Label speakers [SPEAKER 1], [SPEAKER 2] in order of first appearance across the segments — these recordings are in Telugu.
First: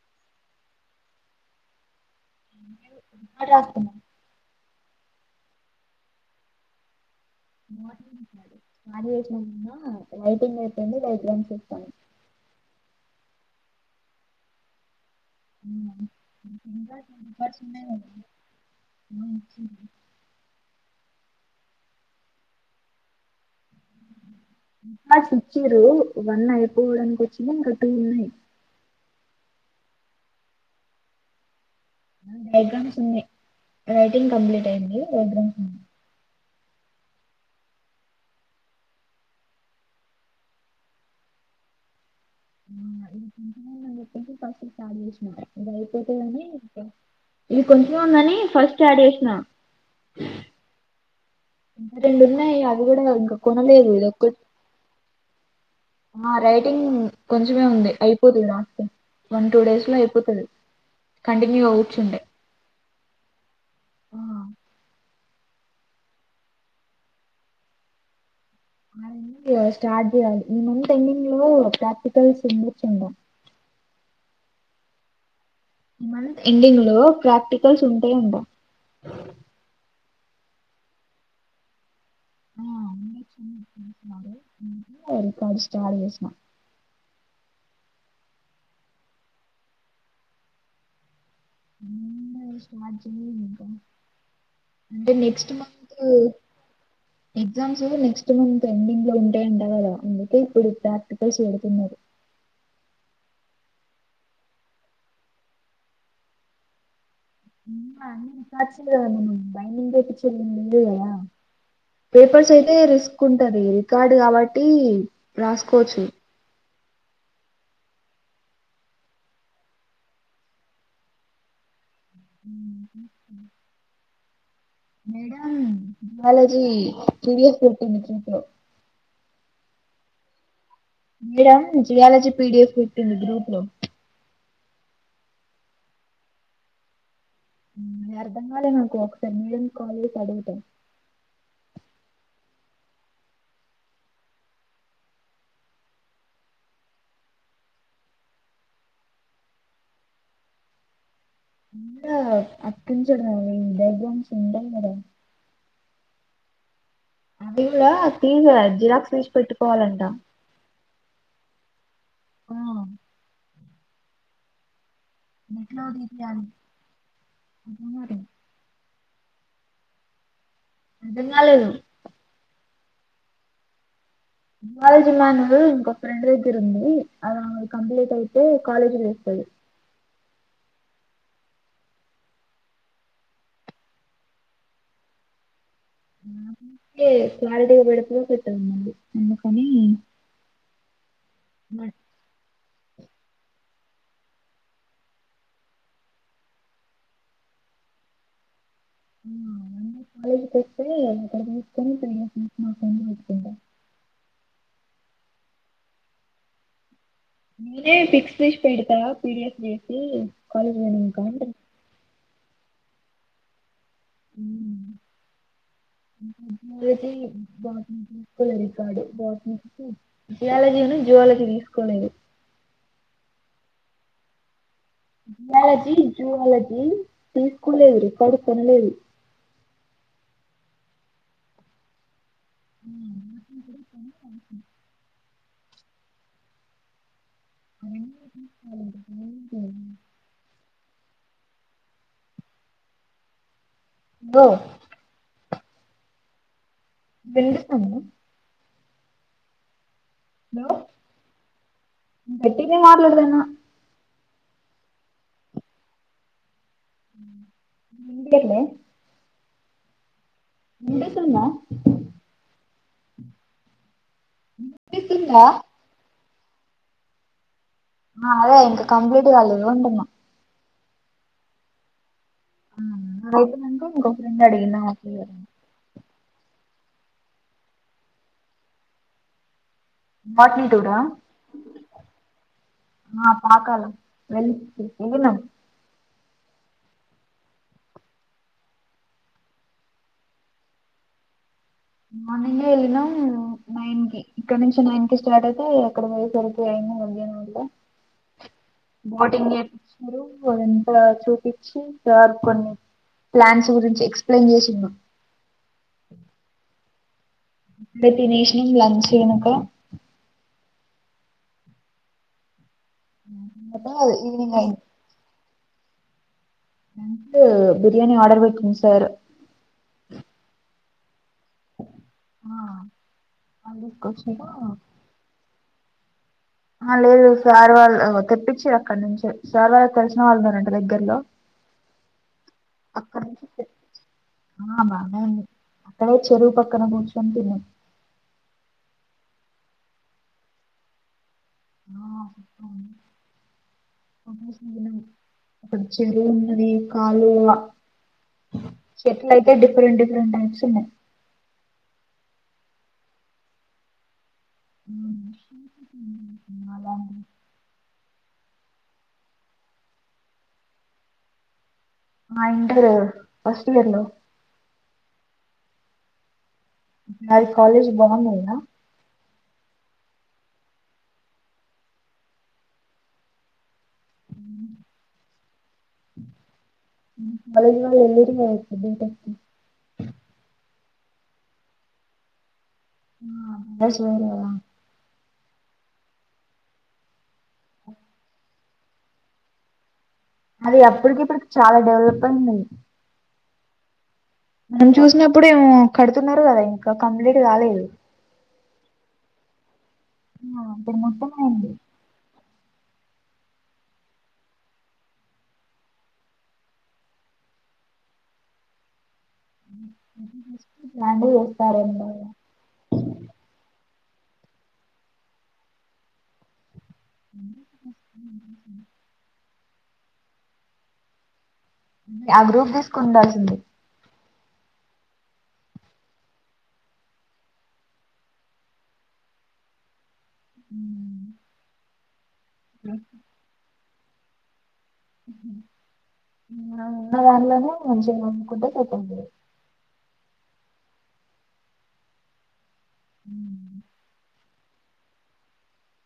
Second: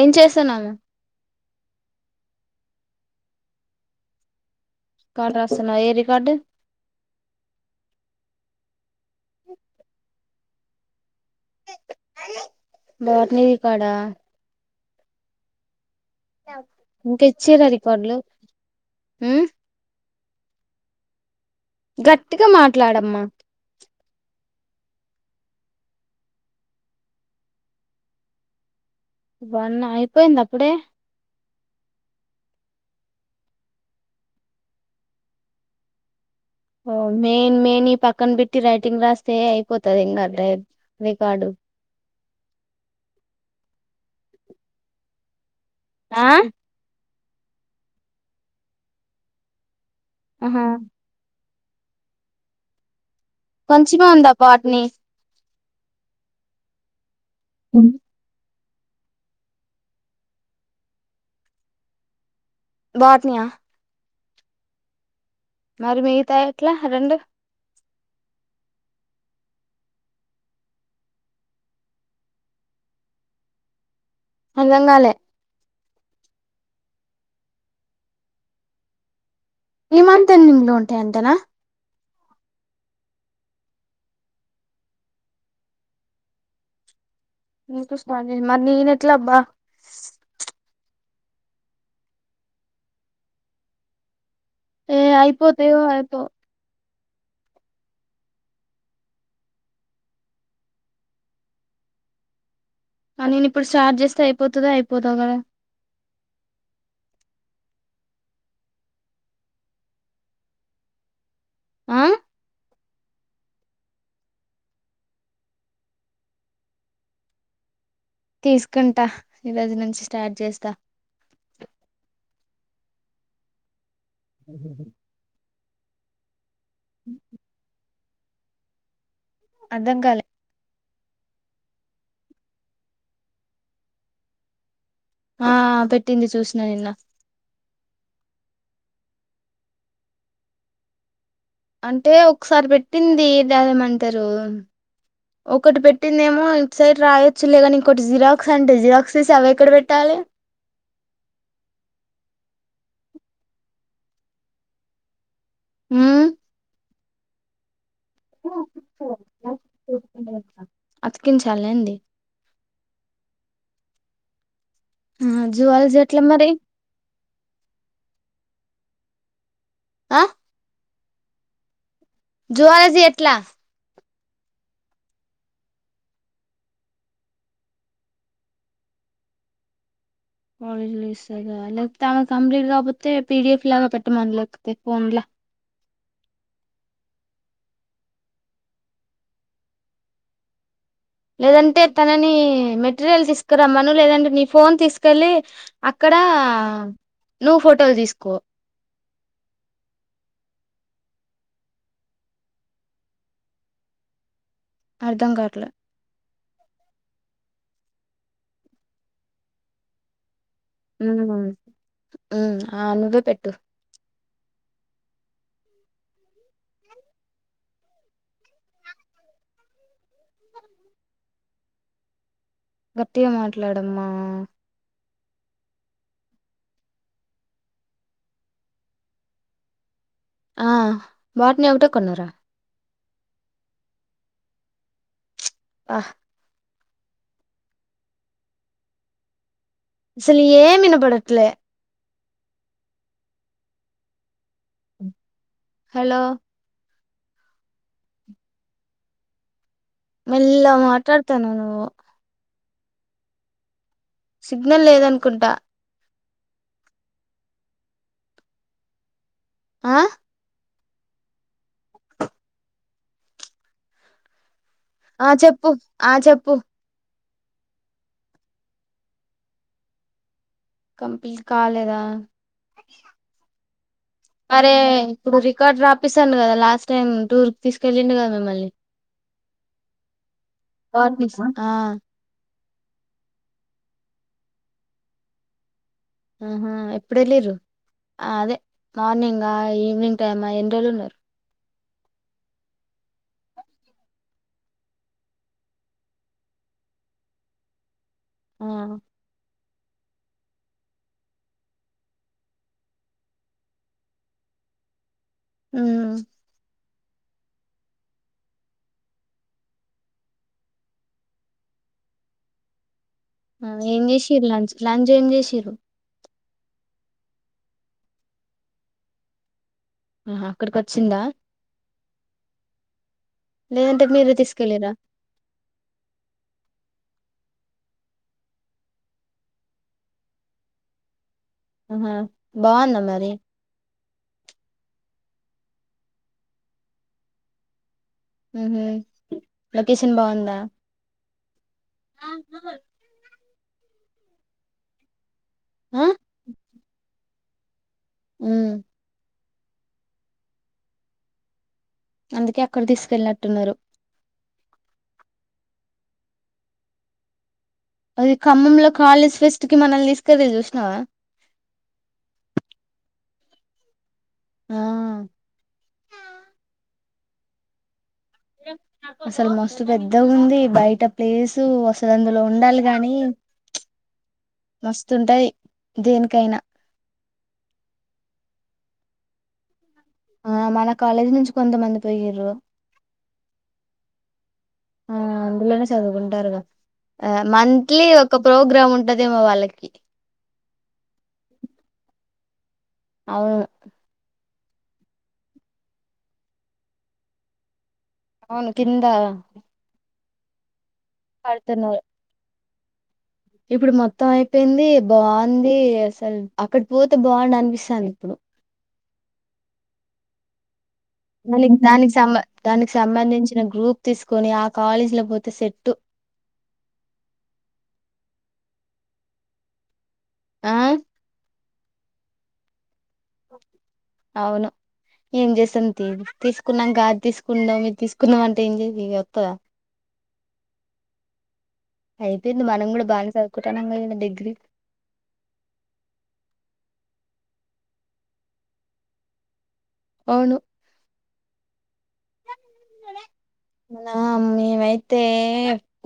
[SPEAKER 1] ఏం చేస్తున్నాము
[SPEAKER 2] రాన్నా [unintelligible]
[SPEAKER 1] కడ రాస్తన్నావ్ ఏ రికార్డు
[SPEAKER 2] స్ చేసిన ైటింగ్ వపోందిై [unintelligible] నేను చెబుతాను
[SPEAKER 1] బాటినేది కాడా [inaudible]
[SPEAKER 2] ఉ హ్
[SPEAKER 1] ఇంకా
[SPEAKER 2] ప
[SPEAKER 1] ఇచ్చిరా రికార్డులు ఉమ్
[SPEAKER 2] [inaudible]
[SPEAKER 1] గట్టిగా మాట్లాడమ్మా
[SPEAKER 2] ఇంకాస్ ఇచ్చిరు ఇవన్నీ అయిపోవడాకి వచ్చినయ్ ఇంక టు ఉన్నాయి
[SPEAKER 1] వన్ అయిపోయింద అప్పుడే
[SPEAKER 2] డైగ్రామ్స్ ఉన్నాయి రైటింగ్ కంప్లీట్ అయింది డైగ్రామ్స్ ఉన్నాయి
[SPEAKER 1] ఓ మెయిన్ మెయిన్వి పక్కన పెట్టి రైటింగ్ రాస్తే అయిపోతది ఇంకా రికార్డు
[SPEAKER 2] డ వ [unintelligible] గైపోతే
[SPEAKER 1] ఆ
[SPEAKER 2] అన్నా [unintelligible] ఇది కొంచెం ఉందని ఫస్ట్ యాడ్ చేసిన
[SPEAKER 1] అహ
[SPEAKER 2] రెండున్నాయి అది కూడా కనుకో
[SPEAKER 1] కొంచెమే ఉందా బొటని
[SPEAKER 2] ఆ రైటీంగ్ కొంచమే ఉంది అయిపోతుంది వన్ టూ డేస్ లో అయిపోతది కంటిన్యూగ కూర్చుంటే
[SPEAKER 1] బోటనియా
[SPEAKER 2] ఆ [inaudible]
[SPEAKER 1] మరి మిగతా ఎట్లా రెండు
[SPEAKER 2] ఓకే స్టార్ట్ చేయాలి మంత్ ఎండింగ్ లో ప్రాక్టికల్స్ ముందు చే
[SPEAKER 1] అర్థం గాలె
[SPEAKER 2] మంత్ ఎండింగ్ లో ప్రాక్టికల్స్ ఉంటయి అంట
[SPEAKER 1] ఈమంత్ ఎండింగ్ లో ఉంటయమ్ట నా
[SPEAKER 2] ికడు ఆ చేసిన [inaudible]
[SPEAKER 1] మరి నేనెట్ల అబ్బా
[SPEAKER 2] నిన్న వి స మాజకు [inaudible] [inaudible]
[SPEAKER 1] ఏ ఆయిపోతాయో ఐపో
[SPEAKER 2] ఎగ్జామ్స్ నెక్స్ట్ మంత్ ఎండింగ్ లో ఉంటాయి అంట కదా అందుకే ఇప్పుడు ప్రాక్టికల్స్ పెడుతున్నారు
[SPEAKER 1] కానిన్ ఇప్పుడు స్టార్ట్ చేస్తే అయిపోతదా అయిపోతా కదా
[SPEAKER 2] [inaudible] బైనింగ్ చేపిచ్చింది ఉంది కదా
[SPEAKER 1] ఆ
[SPEAKER 2] పేపర్స్ అయితే రిస్ కుంటది రికార్డు కాబట్టి రాసుకోవచ్చు
[SPEAKER 1] తీసుకుంటా ఈరోజు నుంచి స్టార్ట్ చేస్తా ఉ ఉ హు
[SPEAKER 2] అం వాళ్ళ ఈ ప్రీవియస్ [unintelligible] తో
[SPEAKER 1] అద్దం కాలే
[SPEAKER 2] మేడం జియాలజీ పిడిఎఫ్ పెట్టింది గ్రూప్ లో
[SPEAKER 1] ఆ పెట్టింది చూసిన నిన్న
[SPEAKER 2] వర్థంకాల నకు క్సె కోలజ్ తడుట
[SPEAKER 1] అంటే ఒకసారి పెట్టింది దదేమంటారు ఒకటి పెట్టిందేమో ఇ సైడ్ రాయొచ్చు లే కానీ ఇంకోటి జిరాక్స్ అంటే జిరాక్స్ తీసి అవి ఎక్కడ పెట్టాలి
[SPEAKER 2] ఎంద అప్పు చెడ దైవం సుంద మడ
[SPEAKER 1] హ
[SPEAKER 2] అదివరా తీజద జిరాక్స్ తీజ పెట్టుకోవాలంట
[SPEAKER 1] తకిించాల అండి
[SPEAKER 2] ఆ
[SPEAKER 1] ఆ జవాల చెట్ల మరి
[SPEAKER 2] అరి
[SPEAKER 1] ఆ
[SPEAKER 2] అదంగాలను
[SPEAKER 1] జువాలజ ఎట్లా
[SPEAKER 2] కాలేజ్ మా్యాన ఇంకొ ఫ్రెండ్ దగ్గర ఉంది అది కంప్లీట్ అయితే కాలేజీ వస్తాడు
[SPEAKER 1] కాలేజ్ స్గా లేకపోతే ఆమె కంప్లీట్ కాపోతే పిడిఎఫ్ లాగా పెట్టమని లేకపోతే ఫోన్లా
[SPEAKER 2] నాకే క్లారిటీగా పెడ పెట్టన్నడి అందుకని
[SPEAKER 1] లేదంటే
[SPEAKER 2] మ-
[SPEAKER 1] తనని మెటీరియల్ తీసుకు రమ్మను లేదంటే నీ ఫోన్ తీసుకెళ్ళలి అక్కడ నువ్వు ఫోటోలు తీసుకో
[SPEAKER 2] కనికు వతుంట
[SPEAKER 1] అర్ధం కాట్లు
[SPEAKER 2] నేనే ఫిక్స్ ఫిష్ పెడతా పీడిఎఫ్ చేసి కాలేజ్ లోనే ఉంటమండి
[SPEAKER 1] మ్మ్ ఆ నువ్వే పెట్టు
[SPEAKER 2] కాలజీ గ తీసుకోలేదు కాడు బ జియాలజీ జివాలజీ తీసుకోలేదు
[SPEAKER 1] గట్టిగా మాట్లాడమ్మా
[SPEAKER 2] జయాలజీ జువాలజీ తీస్కులేరు కానీ కొనలేదు
[SPEAKER 1] ఆ వాటిని ఒకటే కొన్నారా
[SPEAKER 2] [inaudible]
[SPEAKER 1] ఆ
[SPEAKER 2] [inaudible]
[SPEAKER 1] అస్సలు ఏం ఎనపడట్లే
[SPEAKER 2] ఓ
[SPEAKER 1] హలో
[SPEAKER 2] విన్పిస్తాంద
[SPEAKER 1] మెల్లగా మాట్లాడుతన్నావ్ నువ్వు
[SPEAKER 2] గట్టిగా మాట్లాడదేనా
[SPEAKER 1] సిగ్నల్ లేదనుకుంటా
[SPEAKER 2] ఉందే లే
[SPEAKER 1] ఆ
[SPEAKER 2] వినిపిస్తుంద
[SPEAKER 1] ఆ చెప్పు ఆ చెప్పు ప
[SPEAKER 2] ఆ అదే ఇంక కంప్లీట్ కాలదు ఉంటన్నా
[SPEAKER 1] కంప్లీట్ కాలేదా
[SPEAKER 2] ఆ ఇంగ అయిపోయినంక ఇంకో ఫ్రెండ్
[SPEAKER 1] అరే
[SPEAKER 2] అడిగినా
[SPEAKER 1] తూ రికార్డ్ రా చపిస్తాను కదా లాస్ట్ టైం టూర్ కి తీసుకెళ్ళిండు కదా మిమ్మల్ని
[SPEAKER 2] వాట్నీ టూడా
[SPEAKER 1] ఆ
[SPEAKER 2] ఆ పాకాల వెళ్ళి చేల
[SPEAKER 1] ఆహా ఎప్పుడడు వెళ్ళరు అదే మార్నింగ్ ఈవినింగ్ టైమా ఎన్ని రోళ్ళు ఉన్నారు
[SPEAKER 2] మార్నింగ వెళ్ళినాం నైన్ కి ఇక్కడ నుంచి నైన్ కి స్టార్ట్ అయితే ఎక్కడ పోయేసరికి అయిన అగాను అంటే
[SPEAKER 1] ఆ
[SPEAKER 2] బోటింగ్ న ఇంత చూపించి సార్ కొన్ని ప్లాన్స్ గురించి ఎక్సయిన్ చేసిన్నా
[SPEAKER 1] హమ్
[SPEAKER 2] ఇడ తినేషనింగ్ లంచనుక
[SPEAKER 1] ఆ ఏం చేసి
[SPEAKER 2] ఈవినింగ్
[SPEAKER 1] లంచ్ లంచ్ ఏం జ చేసిర జీవ
[SPEAKER 2] న బిర్యాణి ఆర్డర్ పెట్ంది సార్
[SPEAKER 1] హా అక్కడ వచ్చిందా
[SPEAKER 2] ఆ
[SPEAKER 1] లేదంటే మీరు తీసుకెళ్ళారా
[SPEAKER 2] ఆ లేదు సార్ వాళ్ళు తెప్పించిఘర్రక్కడ నుంచి సార్ వాళ్ళు తెలిసిన వాళ్ళు ఉన్నారంట దగ్గరలో
[SPEAKER 1] ఆహా బావుందా
[SPEAKER 2] అక్కడ
[SPEAKER 1] మరి
[SPEAKER 2] నుంచి ఆ బానే అక్కడే చెరువు పక్కన కూర్చొని తిన్నా
[SPEAKER 1] ఊహులొకేషన్ బావుందా
[SPEAKER 2] ఆప్ప అ సేను అప్పుడు
[SPEAKER 1] ఆ
[SPEAKER 2] చెడు ఉన్నది కాలు
[SPEAKER 1] ఉమ్
[SPEAKER 2] డిఫరెంట్ డిఫరెంట్ టైప్స్ ఉన్నాయి
[SPEAKER 1] అందుకే అక్కడ తీసుకెళ్ళట్టున్నారు
[SPEAKER 2] ఉమ్ ఉమ్ ఉమ్ లా
[SPEAKER 1] ఖమ్మంంలో కాలేజ్ ఫెస్ట్ కి మనల్ తీసుకెర చూసినావా
[SPEAKER 2] ఆ ఇంటర్ కదా ఫస్ట్ ఇయర్ లో
[SPEAKER 1] ఆ
[SPEAKER 2] మరి కాలజ బాగుంద
[SPEAKER 1] అసలు మస్తు పెద్ద ఉంది బయట ప్లేసు వసదందులో ఉండాలి కాని మస్తు ఉంటాయి దేనికైనా
[SPEAKER 2] కాలేజ్ల్ ఎల్రిగయితే బి టెక్
[SPEAKER 1] ఆ మన కాలేజీ నుంచి కొంతమంది పోయిరు
[SPEAKER 2] అ బాయిస్ పోలేదా
[SPEAKER 1] ఆ అందులోనే చదువుకుంటారుద ఆ మంత్లీ ఒక ప్రోగ్రామ్ ఉంటదమో వాళ్ళకి
[SPEAKER 2] అది అప్పటికి ఇప్పుడుకి చాలా డెవలప్ అయింది
[SPEAKER 1] అవును
[SPEAKER 2] మనం చూసినప్పుడు ఏమో కడుతున్నారు కదా ఇంకా కంప్లీట్ కాలేదు
[SPEAKER 1] అవును కింద
[SPEAKER 2] ఆ ఇప్పుడు మొత్తం అయింది
[SPEAKER 1] కడుతున్నారు ఇప్పుడు మొత్తం అయిపోయింది బాగుంది అసలు అక్కడి పోతే బాగుండు అనిపిస్తుంది ఇప్పుడు
[SPEAKER 2] [unintelligible]
[SPEAKER 1] మళ్ళ
[SPEAKER 2] చేస్తారేమో
[SPEAKER 1] దానికి
[SPEAKER 2] కదా
[SPEAKER 1] సంబ దానికి సంబంధించిన గ్రూప్ తీసుకొని ఆ కాలేజీలో పోతే సెట్టు
[SPEAKER 2] [unintelligible]
[SPEAKER 1] ఆ
[SPEAKER 2] ఆ గ్రూప్ ది ఉండాల్సింది
[SPEAKER 1] అవును ఏం చేస్తాం తీసుకున్నాం కాదు తీసుకున్నాాం మీరు తీసుకున్నాం అంటే ఏం చే ఇగా వస్తుందా
[SPEAKER 2] ఉమ్
[SPEAKER 1] అయిపోయింది మనం కూడా బాగానే చదువుకుంటనం డిగ్రీ
[SPEAKER 2] ఉన్న దానిలోనే మంచి గా కోనుకుంటే సరిపోతుంది
[SPEAKER 1] అవును నా మ్ మెమ్అయ్తే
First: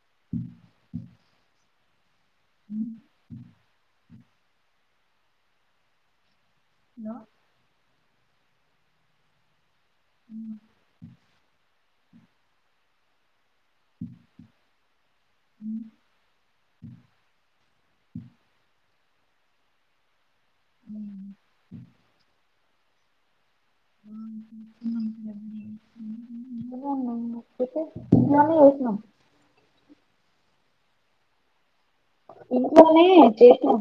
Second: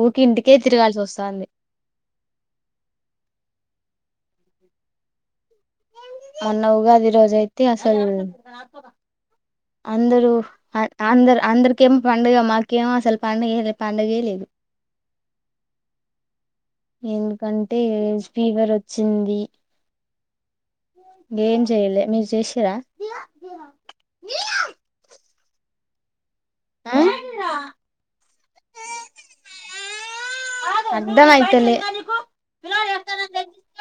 [SPEAKER 1] ఊరికి ఇంటికే తిరగాల్సి వస్తుంది
[SPEAKER 2] ఉ
[SPEAKER 1] అల్ల ఉగాది రోజైతే సల్ అందరూ [unintelligible] అందరు అందరు కేం పండుగ మాకేం అసలు పండగే గే పండగే లేదు
[SPEAKER 2] ఆ
[SPEAKER 1] ఎందుకంటే ఫీవర్ వచ్చింది
[SPEAKER 2] హలో
[SPEAKER 1] నేను చేయలే నువ్ చేస్ [unintelligible]
[SPEAKER 2] [unintelligible] హమ్
[SPEAKER 1] ఆ
[SPEAKER 2] చేసినాం
[SPEAKER 1] అర్ధం అయితేలే
[SPEAKER 2] ఇంట్లోనేే చేశాం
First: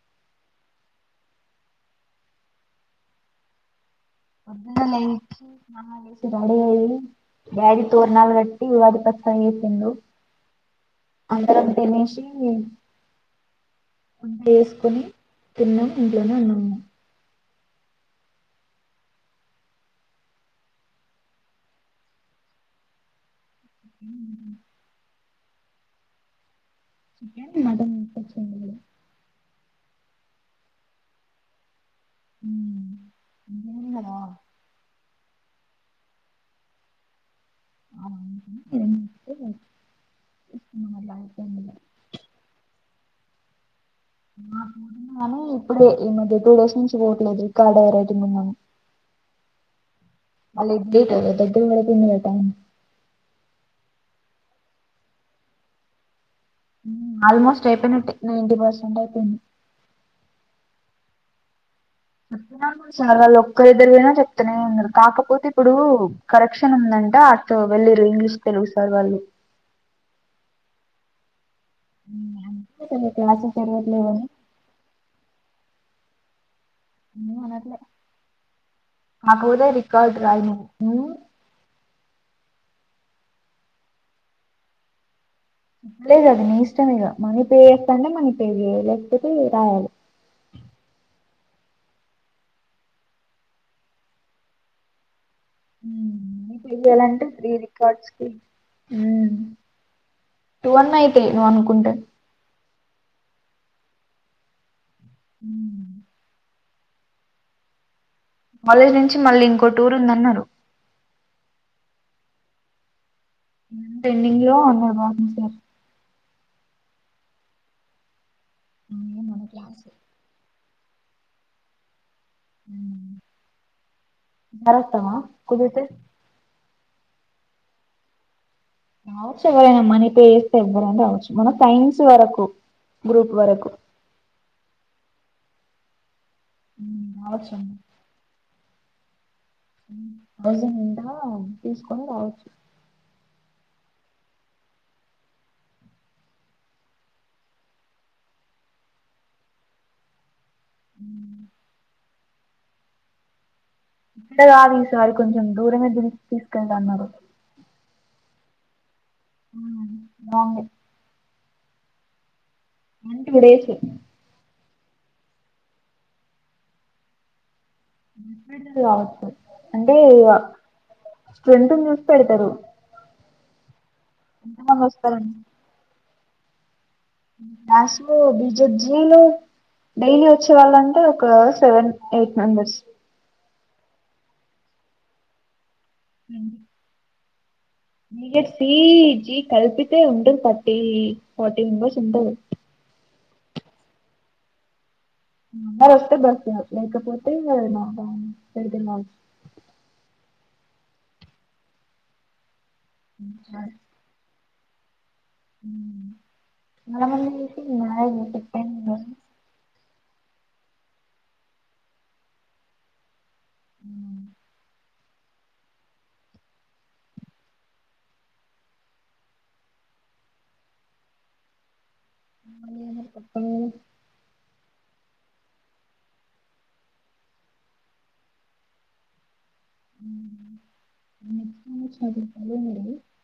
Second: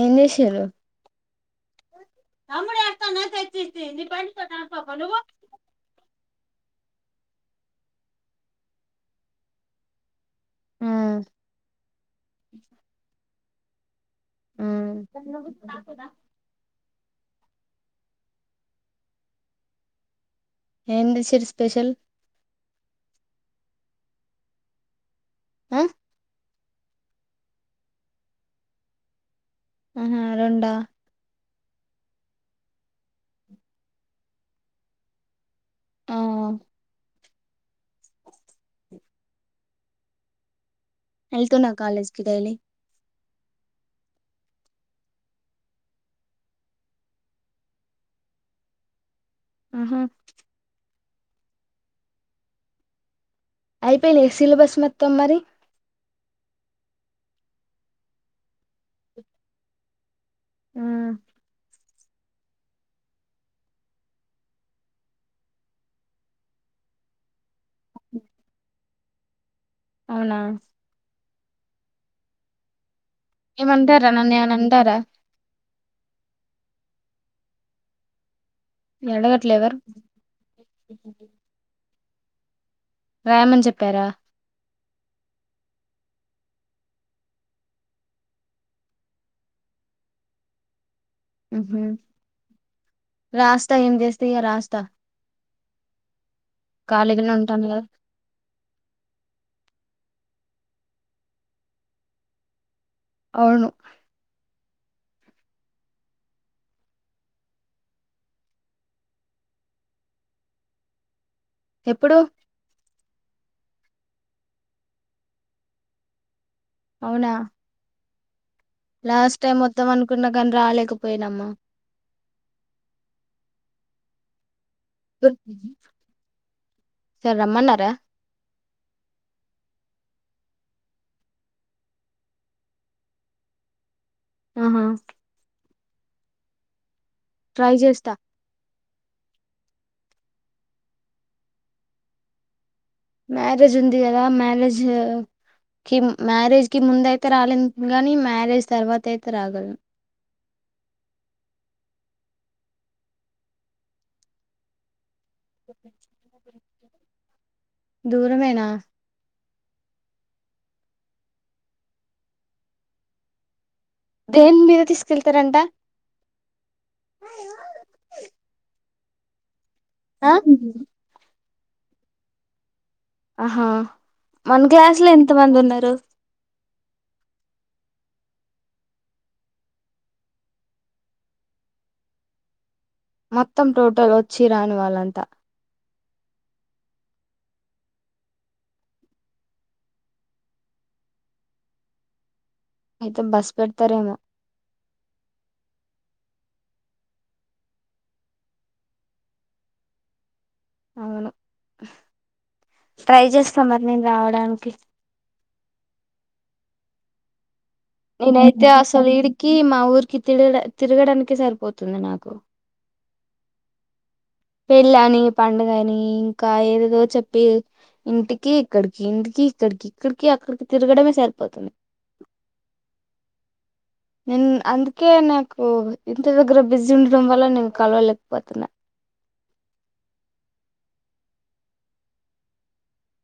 [SPEAKER 1] ఎనే సరు తమ్డ ఆతాంతచ్చతి ని
[SPEAKER 2] పన్న నయిడగా డాడీ తోరనా రట్టి వి వాది పస్తా తందు
[SPEAKER 1] ఆ
[SPEAKER 2] అందరం తినసి వంట
[SPEAKER 1] ఆ
[SPEAKER 2] వేసుకొని తిన్నాం ఇంట్లోనే అన్నాము
[SPEAKER 1] ఎంతచ్చరి స్పెషల్
[SPEAKER 2] హ
[SPEAKER 1] ఆ
[SPEAKER 2] మట
[SPEAKER 1] ఆహా రాండ్
[SPEAKER 2] ఉమ్. బిర్యానీ కదా
[SPEAKER 1] ఆ
[SPEAKER 2] విడివ
[SPEAKER 1] వెళ్తు నా కాలేజ్ కి డైలీ
[SPEAKER 2] ఇప్పుడు ఈ మద టూస్ నుంచి పోట్లేదు ఈ కాడ వరతే మందను
[SPEAKER 1] ఆహా
[SPEAKER 2] దద్ద కూడా త వె టా
[SPEAKER 1] అయిపోయింది ఏసీల బస్సు మొత్తం మరి
[SPEAKER 2] ఆల్మోస్ట్ అయిపోయిన నైన్ంటీ పర్సెంట్ అయిపోయింది
[SPEAKER 1] ఆ
[SPEAKER 2] సార్ వాళ్ళు ఒక్కరిద్దరుకైనా చెప్తనే ఉన్నరు కాకపోతే ఇప్పుడు కరెక్షన్ ఉందంట అట్ వెళ్ళరు ఇంగ్లీష్ తెలుగు సార్ వాళ్ళు
[SPEAKER 1] అవునా
[SPEAKER 2] తరు
[SPEAKER 1] ఏమంటారా నన్నేమైనా అంటారా
[SPEAKER 2] ఏం అనరులే
[SPEAKER 1] అడగట్లే
[SPEAKER 2] అకుపోదే
[SPEAKER 1] ఎవరు
[SPEAKER 2] రికార్డ్ రాయి
[SPEAKER 1] రాయమని చెప్పారా
[SPEAKER 2] అ లేదు అది నీ ఇష్టం ఇగ మణిపే చేస్తాంటే మణిపే లేస్తతే రాయాాలి
[SPEAKER 1] హమ్మ్ రాస్తా ఏం చేస్త ఇగ రాస్తా
[SPEAKER 2] అ తెయాలంటే
[SPEAKER 1] ఖాళీగానే
[SPEAKER 2] ఫ్రీ
[SPEAKER 1] ఉంటాను కదా
[SPEAKER 2] రికార్డ్స్ కి టూ అన్ అయితే నువ్వు అనుకుంటే
[SPEAKER 1] అవును
[SPEAKER 2] ఉ కాలేజ్ నుంచి మళ్ళీ ఇంకో టూర్ ఉందన్నరు
[SPEAKER 1] ఎప్పుడు
[SPEAKER 2] ఎండింగ్లో అన్నరు బాగుంది సార్
[SPEAKER 1] అవునా
[SPEAKER 2] అలాగే
[SPEAKER 1] లాస్ట్
[SPEAKER 2] మన
[SPEAKER 1] టైమ్
[SPEAKER 2] క్లాస్
[SPEAKER 1] మొత్తం అనుకున్నా కానీ రాలేదు పోయినమ్మా
[SPEAKER 2] హమ్ కావస్తవా కుదితే
[SPEAKER 1] సార్ రమ్మన్నారా
[SPEAKER 2] రావచ్చు ఎవరైనా మనీ పే చేస్తే ఎవ్వరైనా రావచ్చు మనం సైన్స్ వరకు గ్రూప్ వరకు
[SPEAKER 1] ఆహా
[SPEAKER 2] ఉ
[SPEAKER 1] ట్రై చేస్తా
[SPEAKER 2] అౌజంట తీసుకొని రావచ్చు
[SPEAKER 1] మ్యారేజ్ ఉంది గదా మ్యారేజ్ కి మ్యారేజ్ కి ముందయితే రాలేను కాగాని మ్యారేజ్ తర్వాత అయితే రాగలను
[SPEAKER 2] హమ్ ఇ కాది సారి కొంచం దూరమే తింటాన్నరు
[SPEAKER 1] దూరమేనా
[SPEAKER 2] [inaudible] వన్ టూ డేసు
[SPEAKER 1] దేని మీద తీసుకెళ్తారంట
[SPEAKER 2] కావచ్చ
[SPEAKER 1] ఆ
[SPEAKER 2] ర్రెఫ్రంట్ను చూసి పెడతరు
[SPEAKER 1] ఆహా మన క్లాస్లో ఎంత మంది ఉన్నరు
[SPEAKER 2] క్లాస్లో బీజజీలు డైలీ వచ్చే వాళ్ళంటే ఒక సెవెన్ ఎయిట్ మెంబర్స్
[SPEAKER 1] మొత్తం టోటల్ వచ్చి రాని వాళ్ళంతా
[SPEAKER 2] హమ్ బీ ఎస్ సీ జీ కలిపితే ఉంటరు థర్టీ ఫోర్టీ మెంబెర్స్ ఉంటరు
[SPEAKER 1] అయితే బస్ పెడతరేమో
[SPEAKER 2] అందరు వస్తె బస్ పెడతరు ఏమో లేకపోతే పెతున్నా
[SPEAKER 1] అవును ట్రై చేస్తా మరి నేను రావడానికి కి
[SPEAKER 2] ఏ మంది
[SPEAKER 1] నేనైతే అసలు ఇడికి మా ఊర్కి తి తిరగడానికే సరిపోతుంది నాకు పెళ్లి అని పండుగ అని ఇంకా ఏదేదో చెప్పి ఇంటికి ఇక్కడికి ఇంటికి ఇక్కడికి ఇక్కడికి అక్కడికి తిరగడమే సరిపోతుంది
[SPEAKER 2] మళ్ళీ ఎవరు
[SPEAKER 1] నిన్ అందు ఓకే నాకు ఇంటి దగ్గర బిజీ ఉండడం వల్ల నేను కలవలేకపోతున్నా
[SPEAKER 2] కొత్తగా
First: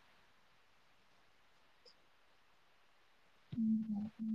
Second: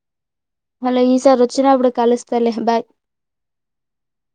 [SPEAKER 1] హలో ఈసారి వచ్చినప్పుడు కలుస్తలే బాయ్
[SPEAKER 2] హమ్